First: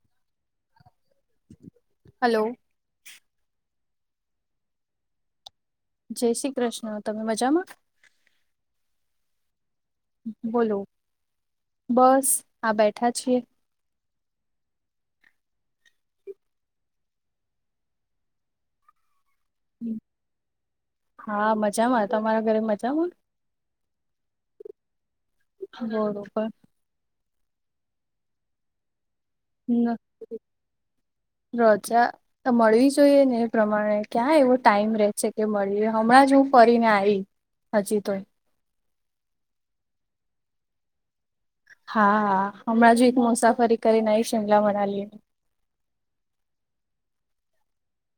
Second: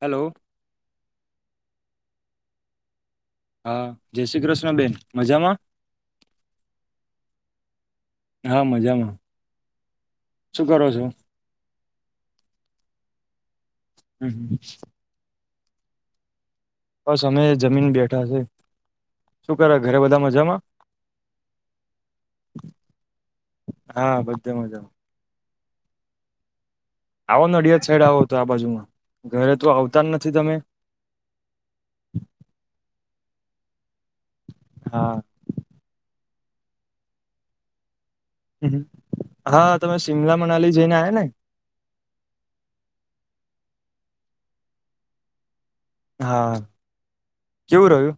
Hello hello હા જય શ્રી કૃષ્ણ બેન મજામાં જય શ્રી કૃષ્ણ તમે મજામાં આ મજામાં શું બોલો કરો છો બસ આ બેઠા છીએ હમ હ બસ અમે જમીન બેઠા છે શું કરે ઘરે બધા મજામાં હા મજામાં તમારા ઘરે મજામાં હા બધી મજા બરોબર આવો ન અડિયાદ સાઈડ આવો હતો આ બાજુમાં ઘરે તો આવતા જ નથી તમે રજા મળી જ. જોઈએ ને એ પ્રમાણે ક્યાં એવો ટાઈમ રહે હા છે કે મળી હમણાં જ હ કરીને આવી હજી તોય. હા તમે શિમલા મનાલી જઈને આ્યા ને હા હા હમણાં જ એક મુસાફરી કરીને શિમલા મનાલી. હા કેવું રહ્યું.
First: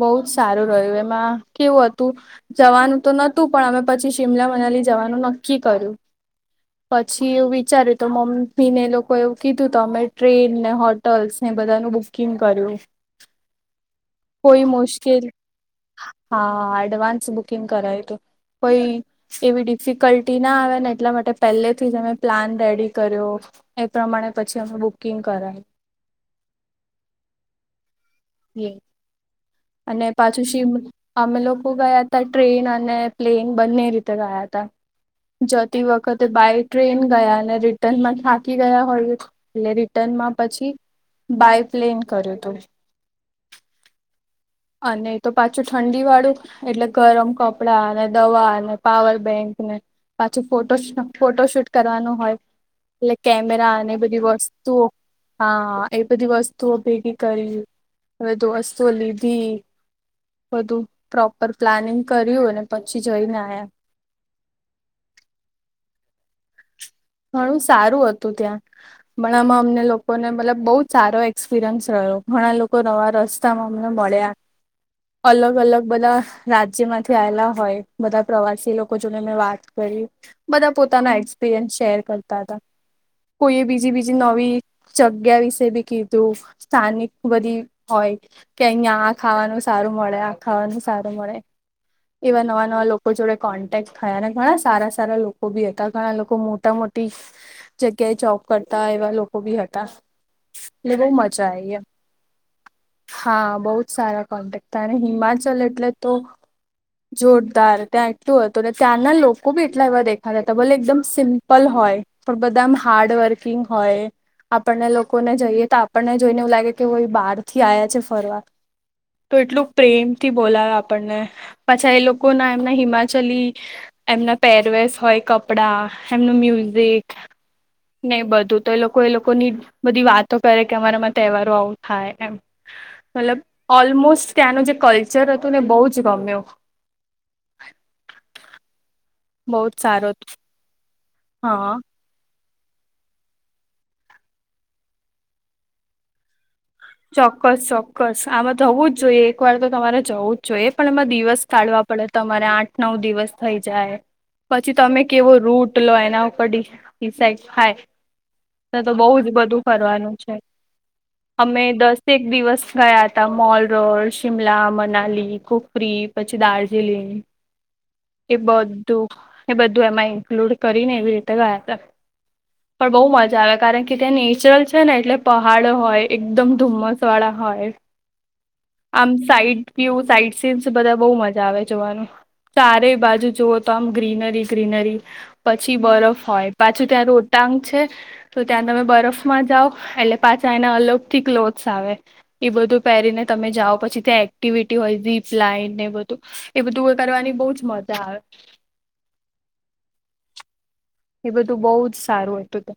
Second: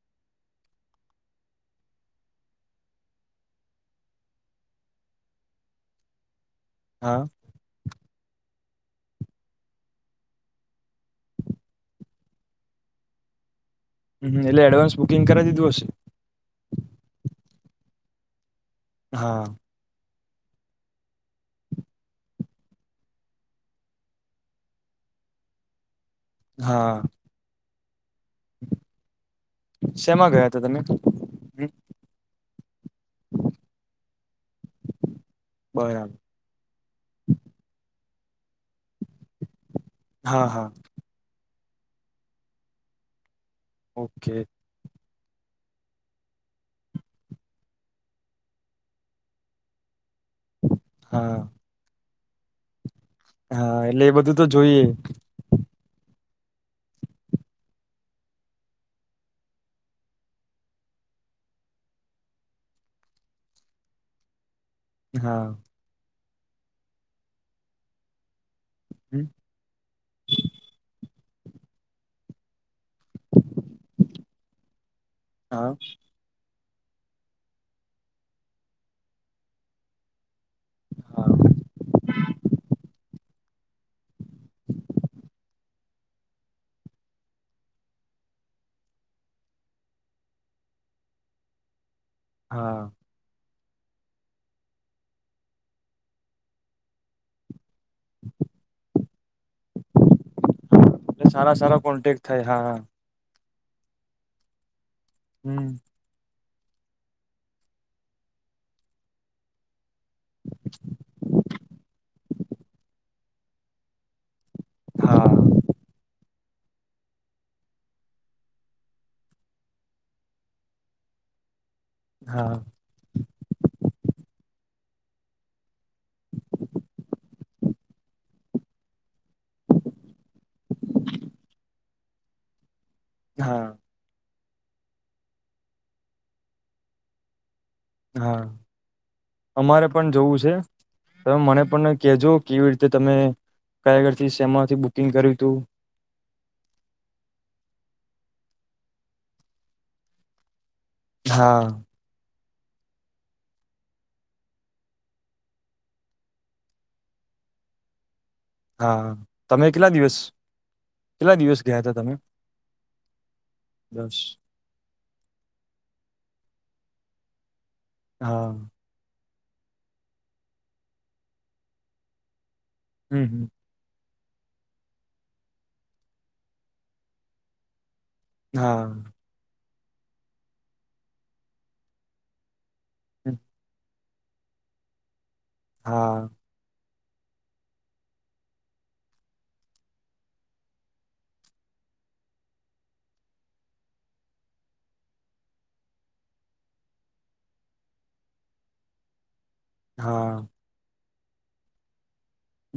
બહુ જ સારું રહ્યું એમાં કેવું હતું જવાનું તો નતું પણ અમે પછી શિમલામાં. જવાનું નકી કર્યું હા પછી એું વિચાર્યું. તો મમ્મી ને એ લોકો એવું કીધું તો અમે ટ્રેન ને હોટલ્સ ને બધાનું બુકિંગ કર્યું. હમ એટલે કોઈ એડવાન્સ મુશકેલ બુકિંગ કરી દીધું હશે હાડવાસ. કર કોઈ હા એવી ડિફિકલ્ટી ના આવે ને એટલા માટે પહેલેથી જ અમે પ્લાન રેડી કર્યો એ પ્રમાણે પછી અમે બુકિંગ કરાય હા. અને શેમાં પાછું ગયા હતા શમ તમે અમે લોકો ગયા ત ટ્રેન અને પ્લેન બંને રીતે ગયા ત. જતી બરાબર વખતે બાય ટ્રેન ગયા અને રિટર્નમાં. થાકી ગયા હોય એટલે રિટર્ન માં હા હા પછી બાય. એસપ્લેન કર્યો હત. ઓકે. અને તો પાછું ઠંડી વાળું એટલે ગરમ કપડા દવા અને પાવર બેંક ને પાછી ફોટો હા ફોટો શૂટ કરવાનું હોય. એટલે કેમેરા હા અને એટલે એ બધી બધું તો વસ્તુઓ જોઈએ હા એ. બધી વસ્તુઓ ભેગી કરી બધી વસ્તુઓ લીધી. બધું પ્રોપર પ્લાનિંગ કર્યું અને પછી જઈને આ્યા. હા. ઘણું સારું હતું ત્યાં પણણા આમાં અમને લોકો ને મતલબ બહુ જ સારો એક્સપિરયન્સ રહ્યો ઘણા લોકો લોકો નવા રસ્તામાં અમને મળ્યા અલગ હા અલગ બધા રાજ્ય માંથી આવેલા હોય બધા પ્રવાસી લોકો જોને મેં વાત કરી બધા પોતાના હા એક્સપિરિયન્સ શેર કરતા હતા કોઈ એ બીજી બીજી નવી જગ્યા વિશે બી કીધું સ્થાનિક બધી હોય કે અહિયાં આ ખાવાનું સારું મળે આ ખાવાનું સારું મળે એવા નવા હા નવા લોકો જોડે કોન્ટેક થયા ઘણા સારા સારા લોકો બી હતા ઘણા લોકો મોટા મોટી જગ્યાએ જોબ કરતા એવા લોકો બી હતા એટલે બહ મજા સારા સારા આ. કોન્ટેક થાય હા હા બહુ જ સારા કોન્ટેક્ટ હતા અને હિમાચલ હમ એટલે તો જોરદાર ત્યાં એકટલું હતું ને ત્યાંના લોકો બી એટલા એવા દે. [inaudible] હતા ભલે એકદમ સિમ્પલ હોય પણ બધા હાર્ડ વર્કિંગ હોય. આપણને હા લોકોને જઈએ તો આપણને જોઈને એવું લાગે કે બહાર થી આવ્યા છે ફરવા તો એટલું પ્રેમથી બોલાય આપણને પાછા એ લોકો ના હા એમના હિમાચલી એમના પેરવેસ હોય કપડા એમનું મ્યુઝિક. નહી બધું તો એ લોકો એ લોકોની બધી વાતો કરે કે અમારામાં તહેવારો આવું થાય એમ મતલબ ઓલમોસ્ટ ત્યાંનું જે કલ્ચર હતું ને બહુ જ ગમ્યો. હા બહુ જ અમારે પણ સારું હતું જોવું છે હ મને હા પણ કેજો. કેવી રીતે તમે કયાગળથી સેમાથી બુકિંગ કર્યું તું. ચોક્કસ ચોક્કસ આમાં થવું જ જોઈએ એક વાર તો તમારે જવું જ જોઈએ. પણ એમાં દિવસ હા કાઢવા પડે તમારે આઠ નવ દિવસ થઈ જાય. પછી તમે કેવો રૂટ લો એના ઉપર સા હાય ના તો હા બહુ જ બધું તમે કેટલા કરવારનું દિવસ છે કેટલા દિવસ અમે ગયા હતા તમે દસેક દિવસ ગયા હતા મોલ રોડ દસ શિમલા મનાલી કફરી પછી દાર એ હા બધું એ બધું એમાં ઇન્ક્લુડ કરી ને એવી રીતે ગયા હતા પણ બહુ હમ મજા હમ આવે કારણ કે ત્યાં નેચરલ છે ને એટલે પહાડ હોય એકદમ ધુમ્મસ વાળા હોય હા આમ સાઈડ ્ય સાઈટ સીન્સ બધા બહુ મજા આવે જોવાનું ચારેય બાજુ જુઓ તો આમ ગ્રીનરી ગ્રીનરી પછી બરફ હા હોય પાછું ત્યાં રોતાાંગ છે તો ત્યાં તમે બરફમાં જાાવ એટલે પાછા એના અલગથી કલો આવે એ બધું પહેરીને તમે જાઓ પછી ત્યાં એક્ટિવિટી હોય ીપ લાઈને બધું એ બધું કરવાની બહુ જ મજા આવે હા એ બધું બહુ જ સારું હતું ત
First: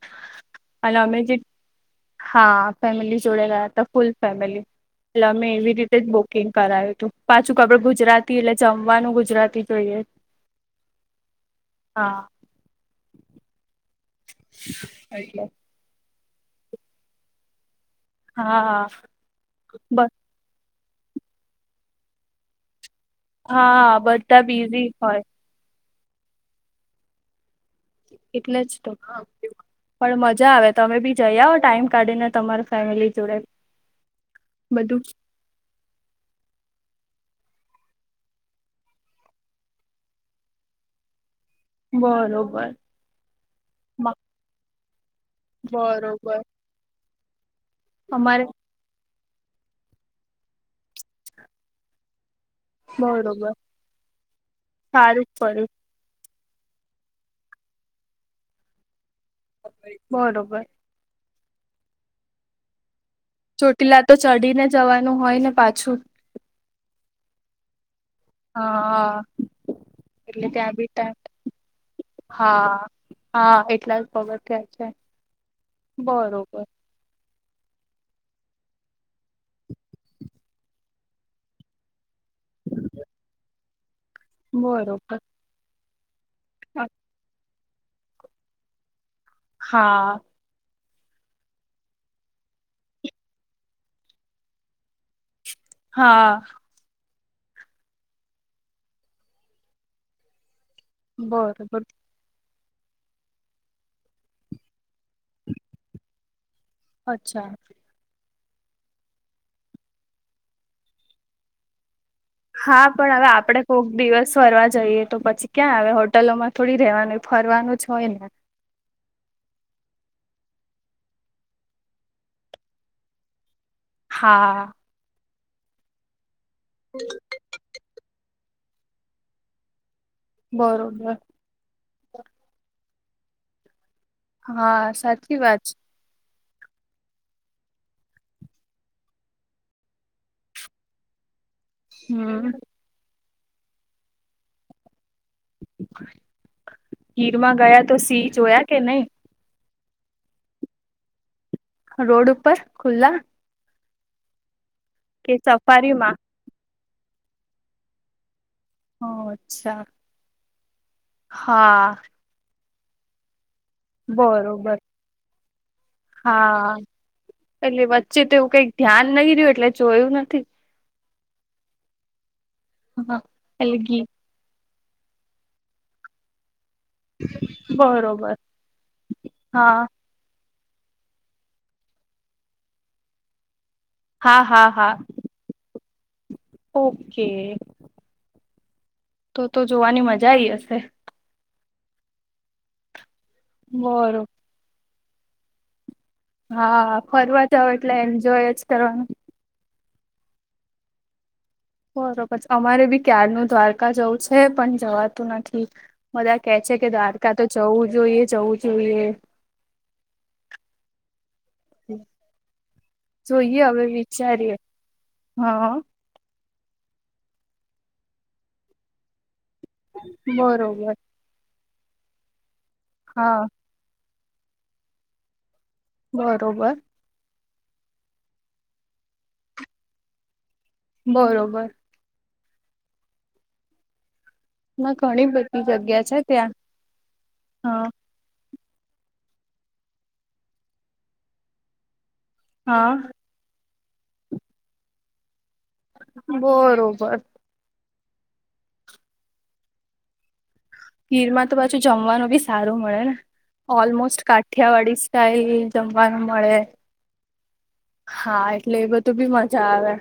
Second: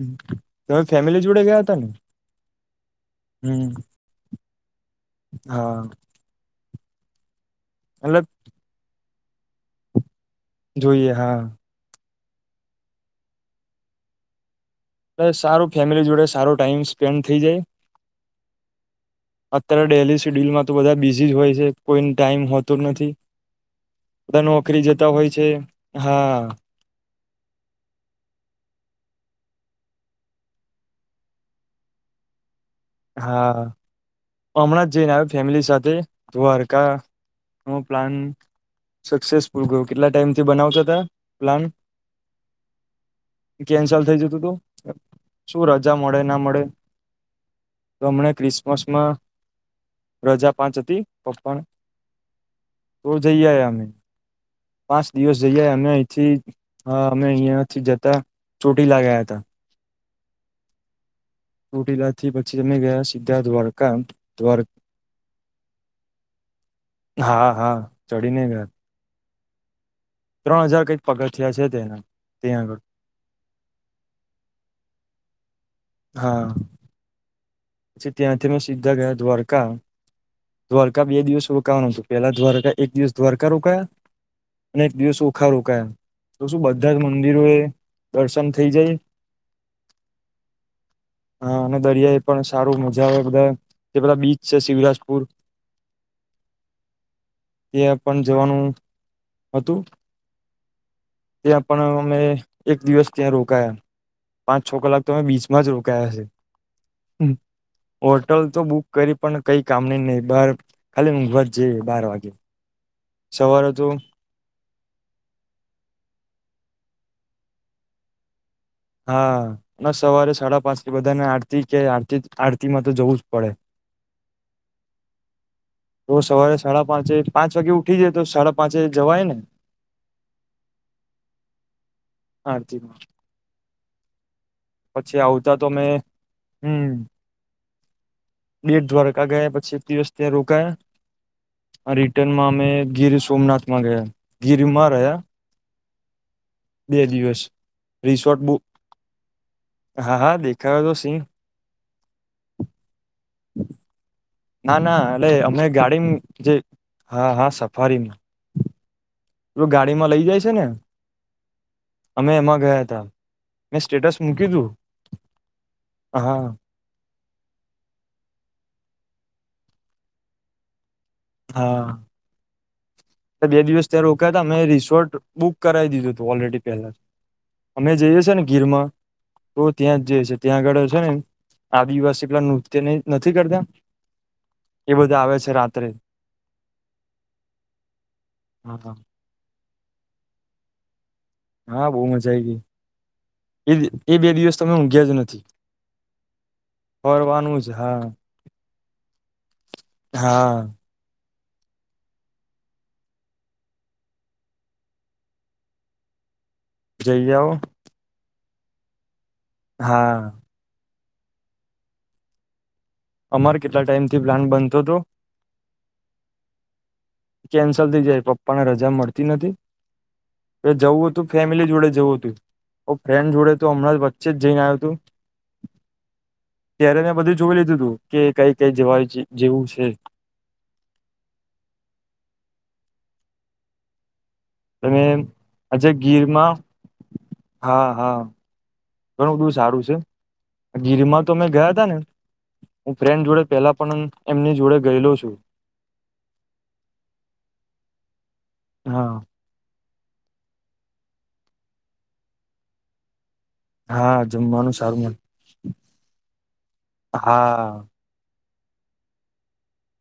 તમે અને અમે ફેમિલી જે જોડે ગયા હતા ને હા ફેમિલી જોડે હમ રહ્યા હતા ફૂલ ફેમિલી એટલે અમે એવી હા રીતે જ બુકિંગ કરાયું હતું પાછું કડું મતલબ ગુજરાતી એટલે જમવાનું ગુજરાતી જોઈએ જોઈએ હા હા એટલે સારું ફેમિલી જોડે સારો ટાઈમ સ્પેન્ડ થઇ જાય. હા હા. અત્યારે ડેલી શેડ્યુલમાં તો બધા બિઝી જ હોય છે કોઈ ટાઈમ હોતો જ નથી. બધા નોકરી જતા હોય છે હા. એટલે જ તો પણ મજા આવે તમે બી જઈઓ ટાઈમ કાઢીને તમાર ફેમિલી જોડે હા હમણાં જ બધું જઈને આવ ફેમિલી સાથે દ્વારકા પ્લાન સક્સેસ ફુલ ગયો કેટલા ટાઈમ થી બનાવતા પ્લાન બરોબર કેન્સલ થઇ જતું તું શું રજા મળે ના બરોબર મળે તમને અમારે ક્રિસમસમાં રજા પાંચ હતી તો પણ તો જઈ બરોબર આ અમે પાંચ સારું દિવસ જઈ કર્યું આ અમે અહિ થી હા અમે અહિયાંથી જતા ચોટીલા લાગ્યા હતા. બરોબર. ચોટીલાથી પછી અમે ગયા. સીધા દ્વારકા ચોટીલા તો દ્વાર ચડીને જવાનું હોય ને પાછું. હા હા ચડી નહીં ગયા. હા એટલે ત્રણ ત્યાં હજાર બી કંઈક ટાઈમ પગથિયા છે, જે હા હા એટલા જ પગથિયાં છે. હા બરોબર પછી ત્યાંથી મેં સીધા ગયા દ્વારકા દ્વારકા બે દિવસ રોકાવાનું હતું. પેલા દ્વારકા એક દિવસ દ્વારકા રોકાયા અને એક બરોબર દિવસ ઓખા રોકાયા. તો શું બધા જ મંદિરો એ દર્શન થઈ જાય. હા [inaudible] હા અને દરિયા એ પણ સારું મજા આવે બધા જે બધા બીચ છે, શિવરાજપુર હા [inaudible] ત્યાં પણ જવાનું હતું ત્યાં બરોબર પણ અમે એક દિવસ ત્યાં રોકાયા પાંચ છ- કલાક તો અમે બીચમાં જ રોકાયા છે. અચ્છા [inaudible] હોટલ તો બુક કરી પણ કઈ કામની નહી બાર ખાલી મોંઘવારી જઈએ બાર વાગે. હા પણ હવે આપડે સવારે કોક તો દિવસ ફરવા જઈએ તો પછી ક્યાં આવે હોટલોમાં થોડી રહેવાનું ફરવાનું જ હોય ને. હા ના સવારે સાડા પાંચ થી બધાને આરતી કે આરતી આરતી માં તો જવું જ પડે. હા. તો સવારે સાડા પાંચે પાંચ વાગે ઉઠી જાય તો સાડા પાંચે જવાય ને. બરોબર. આરતીમાં હા પછી સાચી આવતા વાત તો છે મેં હું. બેટ દ્વારકા ગયા પછી એક દિવસ ત્યાં રોકાયા. આ રિટર્નમાં હમ અમે ગીર સોમનાથમાં ગયા ગીર માં રહ્યા. બે દિવસ ગીરમાં ગયા તો સિંહ રિસોર્ટ બુક જોયા કે નહીં? હા હા દેખાતા તો સિંહ. રોડ ઉપર ખુલ્લા. ના ના એટલે કે અમે ગાડી સફારીમાં જે હા હા સફારીમાં ઓ, તું અચ્છા ગાડી માં લઈ જાય છે ને? હા અમે એમાં ગયા હતા મેં સ્ટેટસ મૂક્યું તું. બરોબર હા એટલે વચ્ચે તો એવું કંઈક ધ્યાન નહી રહ્યું એટલે જોયું નથી. હા. હા બે એટલે દિવસ ગી ત્યાં રોકા હતા મેમે રિસોર્ટ બુક કરાવી દીધું હતું ઓલરેડી. લા અમે જઈએ છ છે બરોબર ને ગીરમાં તો હા ત્યાં જ જે છે. ત્યાં આગળ છે ને આદિવાસી પલા નૃત્ય નથી કરતા? હા હા હા એ બધા આવે છે રાત્રે. ઓકે. [inaudible] તો તો જોવાની મજા આઈ હશે? હા બહુ મજા આઈ ગઈ એ એ બરોબર બે દિવસ તમે ઊંઘ્યા જ નથી. હા ફરવા ફરવાનું જાવ જ એટલે હા એન્જોય જ કરવાનું. હા. બરોબર છે અમારે બી ક્યારનું દ્વારકા જવું છે પણ જવાતું નથી મધા કે છે કે જઈ દ્વારકા તો આવો જવું જોઈએ જવું જોઈએ હા અમારે જોઈએ હવે કેટલા ટાઈમથી પ્લાન વિચારીએ બનતો હતો હા કેન્સલ થઈ જાય પપ્પાને રજા મળતી નથી બરોબર જવું હતું ફેમિલી જોડે જવું હતું ફ્રેન્ડ હા જોડે તો હમણાં જ વચ્ચે જ જઈને આવ્યો હતું બરોબર ત્યારે મેં બધું જોઈ લીધું તું કે કઈ કઈ જવા જેવું છે બરોબર. ના તમે ઘણી બધી આજ જગ્યા છે ત્યાં ગીરમાં હા હા. ઘણું બધુ સારું છે ગીરમાં તો અમે ગયા તા ને હા હું ફ્રેન્ડ જોડે પેલા પણ એમની જોડે ગયેલો છું. બરોબર. હા. ખીરમાં તો પાછું જમવાનું બી સારું મળે ને. હા ઓલમોસ્ટ જમવાનું કાઠિયાવાડી સારું મળ સાય જમવાનું મળે. હા. હા એટલે એ બધું બી મજા આવે.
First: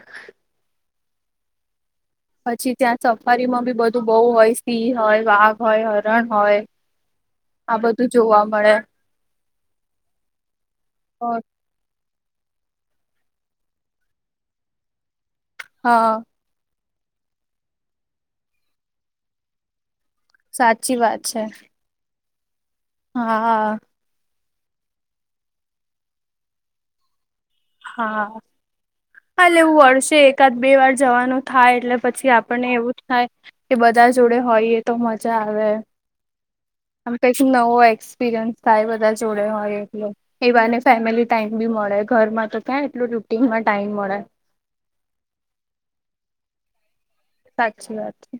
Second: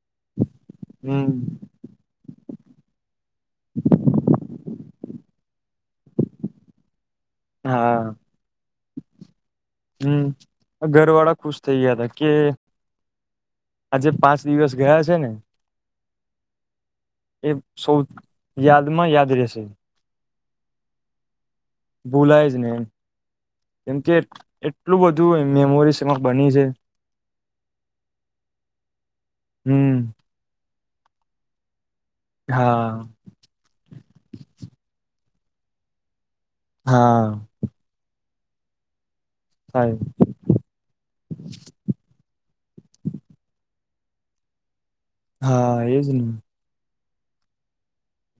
હમ્મ. પછી ત્યાં સફારી માં બી બધું બહુ હોય સિંહ હોય વાઘ હોય હરણ હોય. આ બધું જોવા મળે. હમ્મ ઘર વાળા ખુશ થઇ ગયા હતા. કે આજે પાંચ દિવસ ગયા છે. હા. એ સૌ યાદમાં યાદ રહેશે. સાચી વાત છે બોલાય જને હા કેમ કે એટલું બધું મેમોરીઝ એમાં બની છે હા અાલે હું હમ વર્ષે એકાદ બે વાર જવાનું થાય એટલે પછી આપણને એવું હા થાય કે બધા જોડે હોઈએ તો મજા આવે આ ક હા નવો એક્સપિરિયન્સ થાય બધા જોડે હોય સાહેબ એ એવાને ફેમિલી ટક બી મળે ઘરમાં એટલું રૂટીનમાં ટાઈમ મળે હા એજ નહી સાચી વાત છે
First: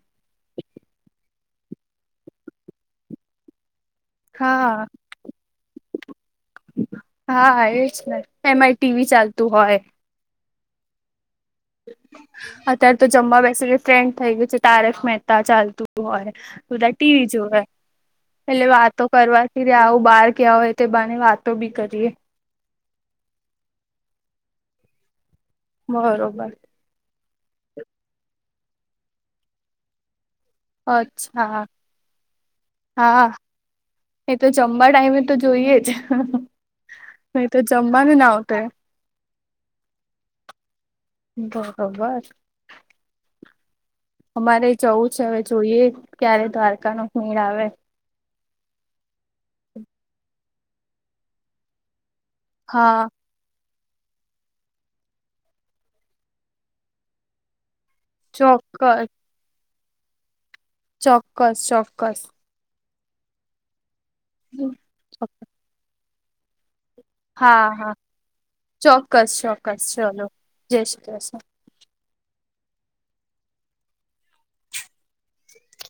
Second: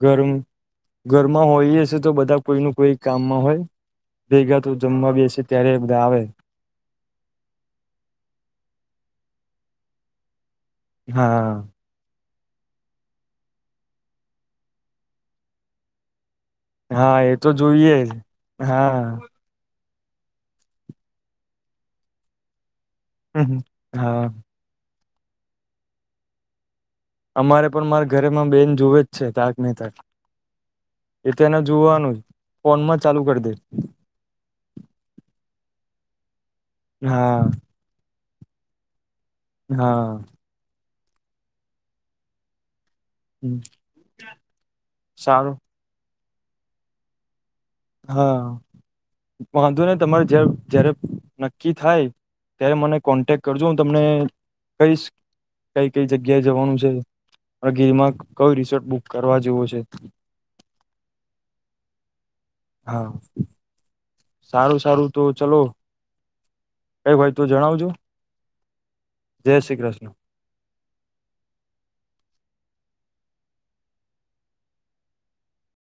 ઘરમાં હોય હશે તો બધા કોઈ ન કોઈ કામમાં હોય ભેગા તો હા જમવા બી હશે ત્યારે બ આવે હા એ જ એમાં ટીવી ચાલતું હોય હા અત્યારે તો જમવા બેસીને ફ્રેન્ડ થઇ ગયું છે તારક મહેતા ચાલતું હોય બધા હા ટીવી એ તો જોવે જોઈએ જ એટલે હા વાતો કરવાથી આવું બહાર કવા હોય તે બને વાતો બી કરીએ હમ હ હા બરોબર અમારે પણ મારે ઘરેમાં બેન જોવે જ છે તારક ન તક એ તો એને અચ્છા જોવાનું ફોનમાં ચાલુ હા કરી દે એ તો જમવાા ટાઈમે તો જોઈએ જ નહી હા તો જમવાની ના આવત હા બરોબર હમ અમારે જવું છે હવે જોઈએ ક્યારે દ્વારકા નો ખીણ આવે હા વાંધો ને તમારે જ જયારે નક્કી થાય ત્યારે મને હા કોન્ટેક્ટ કરજો તમને કઈ કઈ કઈ જગ્યાએ જવાનું છે ગીરમાં કયોું રિસોર્ટ બુક ચોક્કસ કરવા જેવો છે ચોક્કસ ચોક્કસ હા સારું સારું તો ચલો કઈ હોય તો હા જણાવજો હા ચોક્કસ જય શ્રી ચોક્કસ કૃષ્ણ ચલોો જય શ્રી કૃષ્ણ